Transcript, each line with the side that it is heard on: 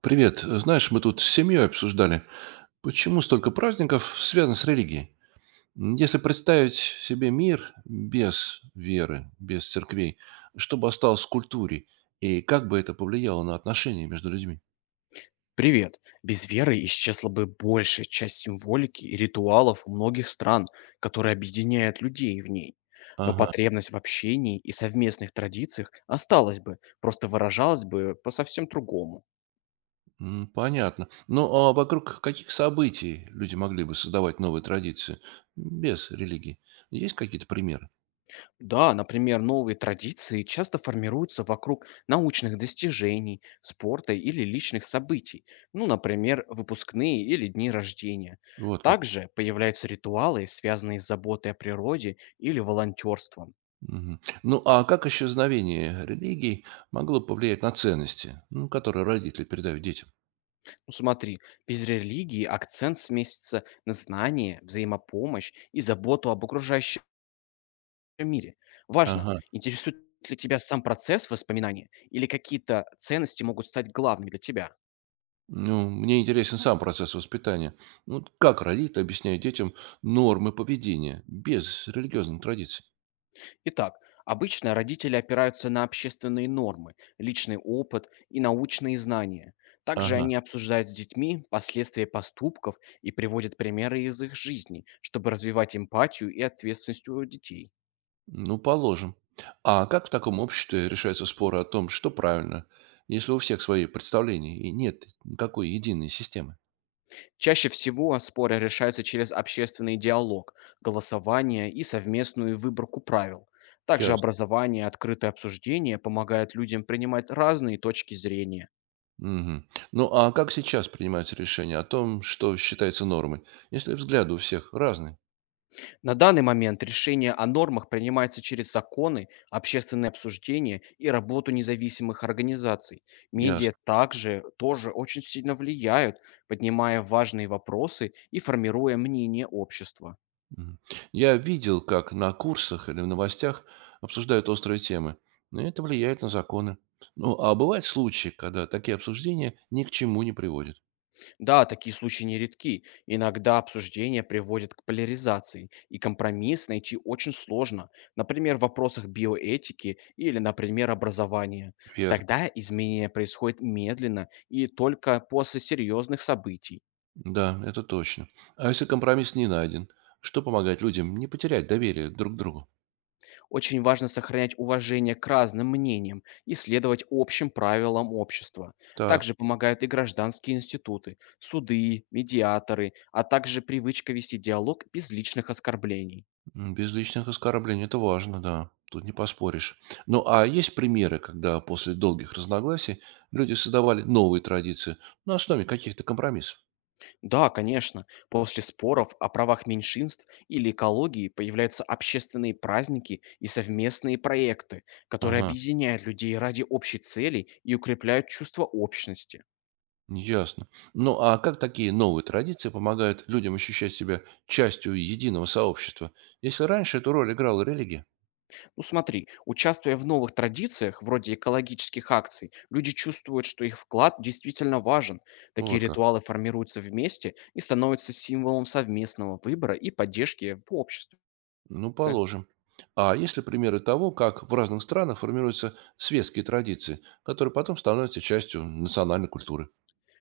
right: Привет. Знаешь, мы тут с семьей обсуждали, почему столько праздников связано с религией. Если представить себе мир без веры, без церквей, что бы осталось в культуре, и как бы это повлияло на отношения между людьми?
left: Привет. Без веры исчезла бы большая часть символики и ритуалов у многих стран, которые объединяют людей в ней. Но
right: Ага,
left: потребность в общении и совместных традициях осталась бы, просто выражалась бы по совсем другому.
right: понятно. Ну, а вокруг каких событий люди могли бы создавать новые традиции без религии? Есть какие-то примеры?
left: Да, например, новые традиции часто формируются вокруг научных достижений, спорта или личных событий, ну, например, выпускные или дни рождения.
right: Вот как.
left: Также появляются ритуалы, связанные с заботой о природе или волонтерством.
right: Мгм. Ну, а как исчезновение религий могло повлиять на ценности, ну, которые родители передают детям?
left: Ну, смотри, без религии акцент сместится на знание, взаимопомощь и заботу об окружающем мире. Важно,
right: Ага.
left: интересует ли тебя сам процесс воспоминания или какие-то ценности могут стать главными для тебя.
right: Ну, мне интересен сам процесс воспитания. Ну, вот как родители объясняют детям нормы поведения без религиозных традиций?
left: Итак, обычно родители опираются на общественные нормы, личный опыт и научные знания. Также
right: Ага.
left: они обсуждают с детьми последствия поступков и приводят примеры из их жизни, чтобы развивать эмпатию и ответственность у детей.
right: Ну, положим. А как в таком обществе решаются споры о том, что правильно, если у всех свои представления и нет никакой единой системы?
left: Чаще всего споры решаются через общественный диалог, голосование и совместную выборку правил. Также
right: Ясно.
left: образование и открытое обсуждение помогают людям принимать разные точки зрения.
right: Мгм. Ну, а как сейчас принимаются решения о том, что считается нормой, если взгляды у всех разные?
left: На данный момент решение о нормах принимается через законы, общественные обсуждения и работу независимых организаций. Медиа
right: Ясно.
left: также тоже очень сильно влияют, поднимая важные вопросы и формируя мнение общества.
right: Мгм. Я видел, как на курсах или в новостях обсуждают острые темы, но это влияет на законы. Ну, а бывают случаи, когда такие обсуждения ни к чему не приводят.
left: Да, такие случаи нередки. Иногда обсуждение приводит к поляризации, и компромисс найти очень сложно, например, в вопросах биоэтики или, например, образования.
right: Верно.
left: Тогда изменения происходят медленно и только после серьезных событий.
right: Да, это точно. А если компромисс не найден, что помогает людям не потерять доверие друг к другу?
left: Очень важно сохранять уважение к разным мнениям и следовать общим правилам общества.
right: Так,
left: Также помогают и гражданские институты, суды, медиаторы, а также привычка вести диалог без личных оскорблений.
right: без личных оскорблений это важно, да. Тут не поспоришь. Ну, а есть примеры, когда после долгих разногласий люди создавали новые традиции на основе каких-то компромиссов?
left: Да, конечно. После споров о правах меньшинств или экологии появляются общественные праздники и совместные проекты, которые
right: Ага.
left: объединяют людей ради общей цели и укрепляют чувство общности.
right: Ясно. Ну, а как такие новые традиции помогают людям ощущать себя частью единого сообщества? Если раньше эту роль играла религия?
left: Ну, смотри, участвуя в новых традициях, вроде экологических акций, люди чувствуют, что их вклад действительно важен.
right: ну,
left: Такие
right: Вот как.
left: ритуалы формируются вместе и становятся символом совместного выбора и поддержки в обществе.
right: Ну, положим. А есть ли примеры того, как в разных странах формируются светские традиции, которые потом становятся частью национальной культуры?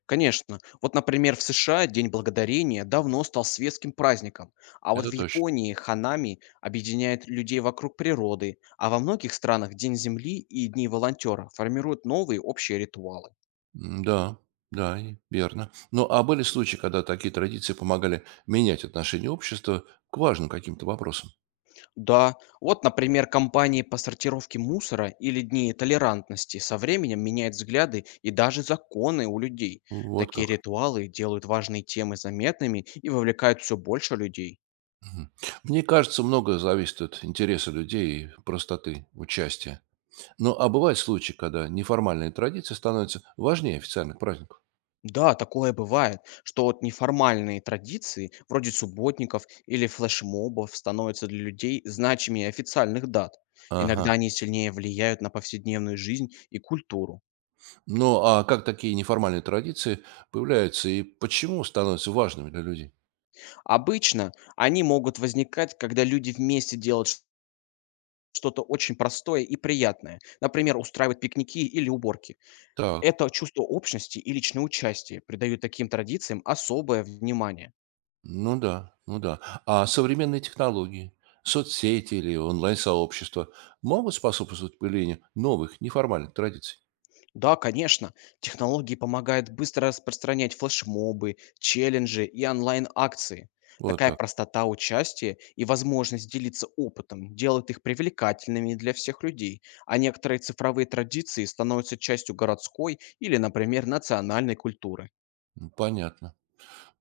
left: Конечно. Вот, например, в США День Благодарения давно стал светским праздником, а вот в
right: Это точно.
left: Японии ханами объединяет людей вокруг природы, а во многих странах День Земли и Дни волонтера формируют новые общие ритуалы.
right: Да, да, и верно. Ну, а были случаи, когда такие традиции помогали менять отношение общества к важным каким-то вопросам?
left: Да, вот, например, компании по сортировке мусора или Дни толерантности со временем меняют взгляды и даже законы у людей.
right: Вот
left: Такие
right: как.
left: ритуалы делают важные темы заметными и вовлекают все больше людей.
right: Мгм. Мне кажется, многое зависит от интереса людей и простоты участия. Ну, а бывают случаи, когда неформальные традиции становятся важнее официальных праздников.
left: Да, такое бывает, что вот неформальные традиции, вроде субботников или флешмобов, становятся для людей значимее официальных дат. Иногда
right: Ага.
left: они сильнее влияют на повседневную жизнь и культуру.
right: Ну, а как такие неформальные традиции появляются и почему становятся важными для людей?
left: Обычно они могут возникать, когда люди вместе делают что-то очень простое и приятное. Например, устраивать пикники или уборки.
right: Так,
left: Это чувство общности и личное участие придают таким традициям особое внимание.
right: ну да, ну да. А современные технологии, соцсети или онлайн-сообщества могут способствовать появлению новых неформальных традиций?
left: Да, конечно. Технологии помогают быстро распространять флешмобы, челленджи и онлайн-акции.
right: Вот
left: Такая
right: как.
left: простота участия и возможность делиться опытом делают их привлекательными для всех людей, а некоторые цифровые традиции становятся частью городской или, например, национальной культуры.
right: Понятно.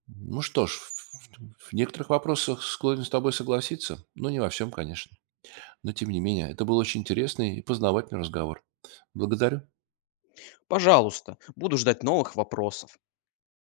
right: Ну что ж, в некоторых вопросах склонен с тобой согласиться, но не во всем, конечно. Но тем не менее, это был очень интересный и познавательный разговор. Благодарю.
left: Пожалуйста, буду ждать новых вопросов.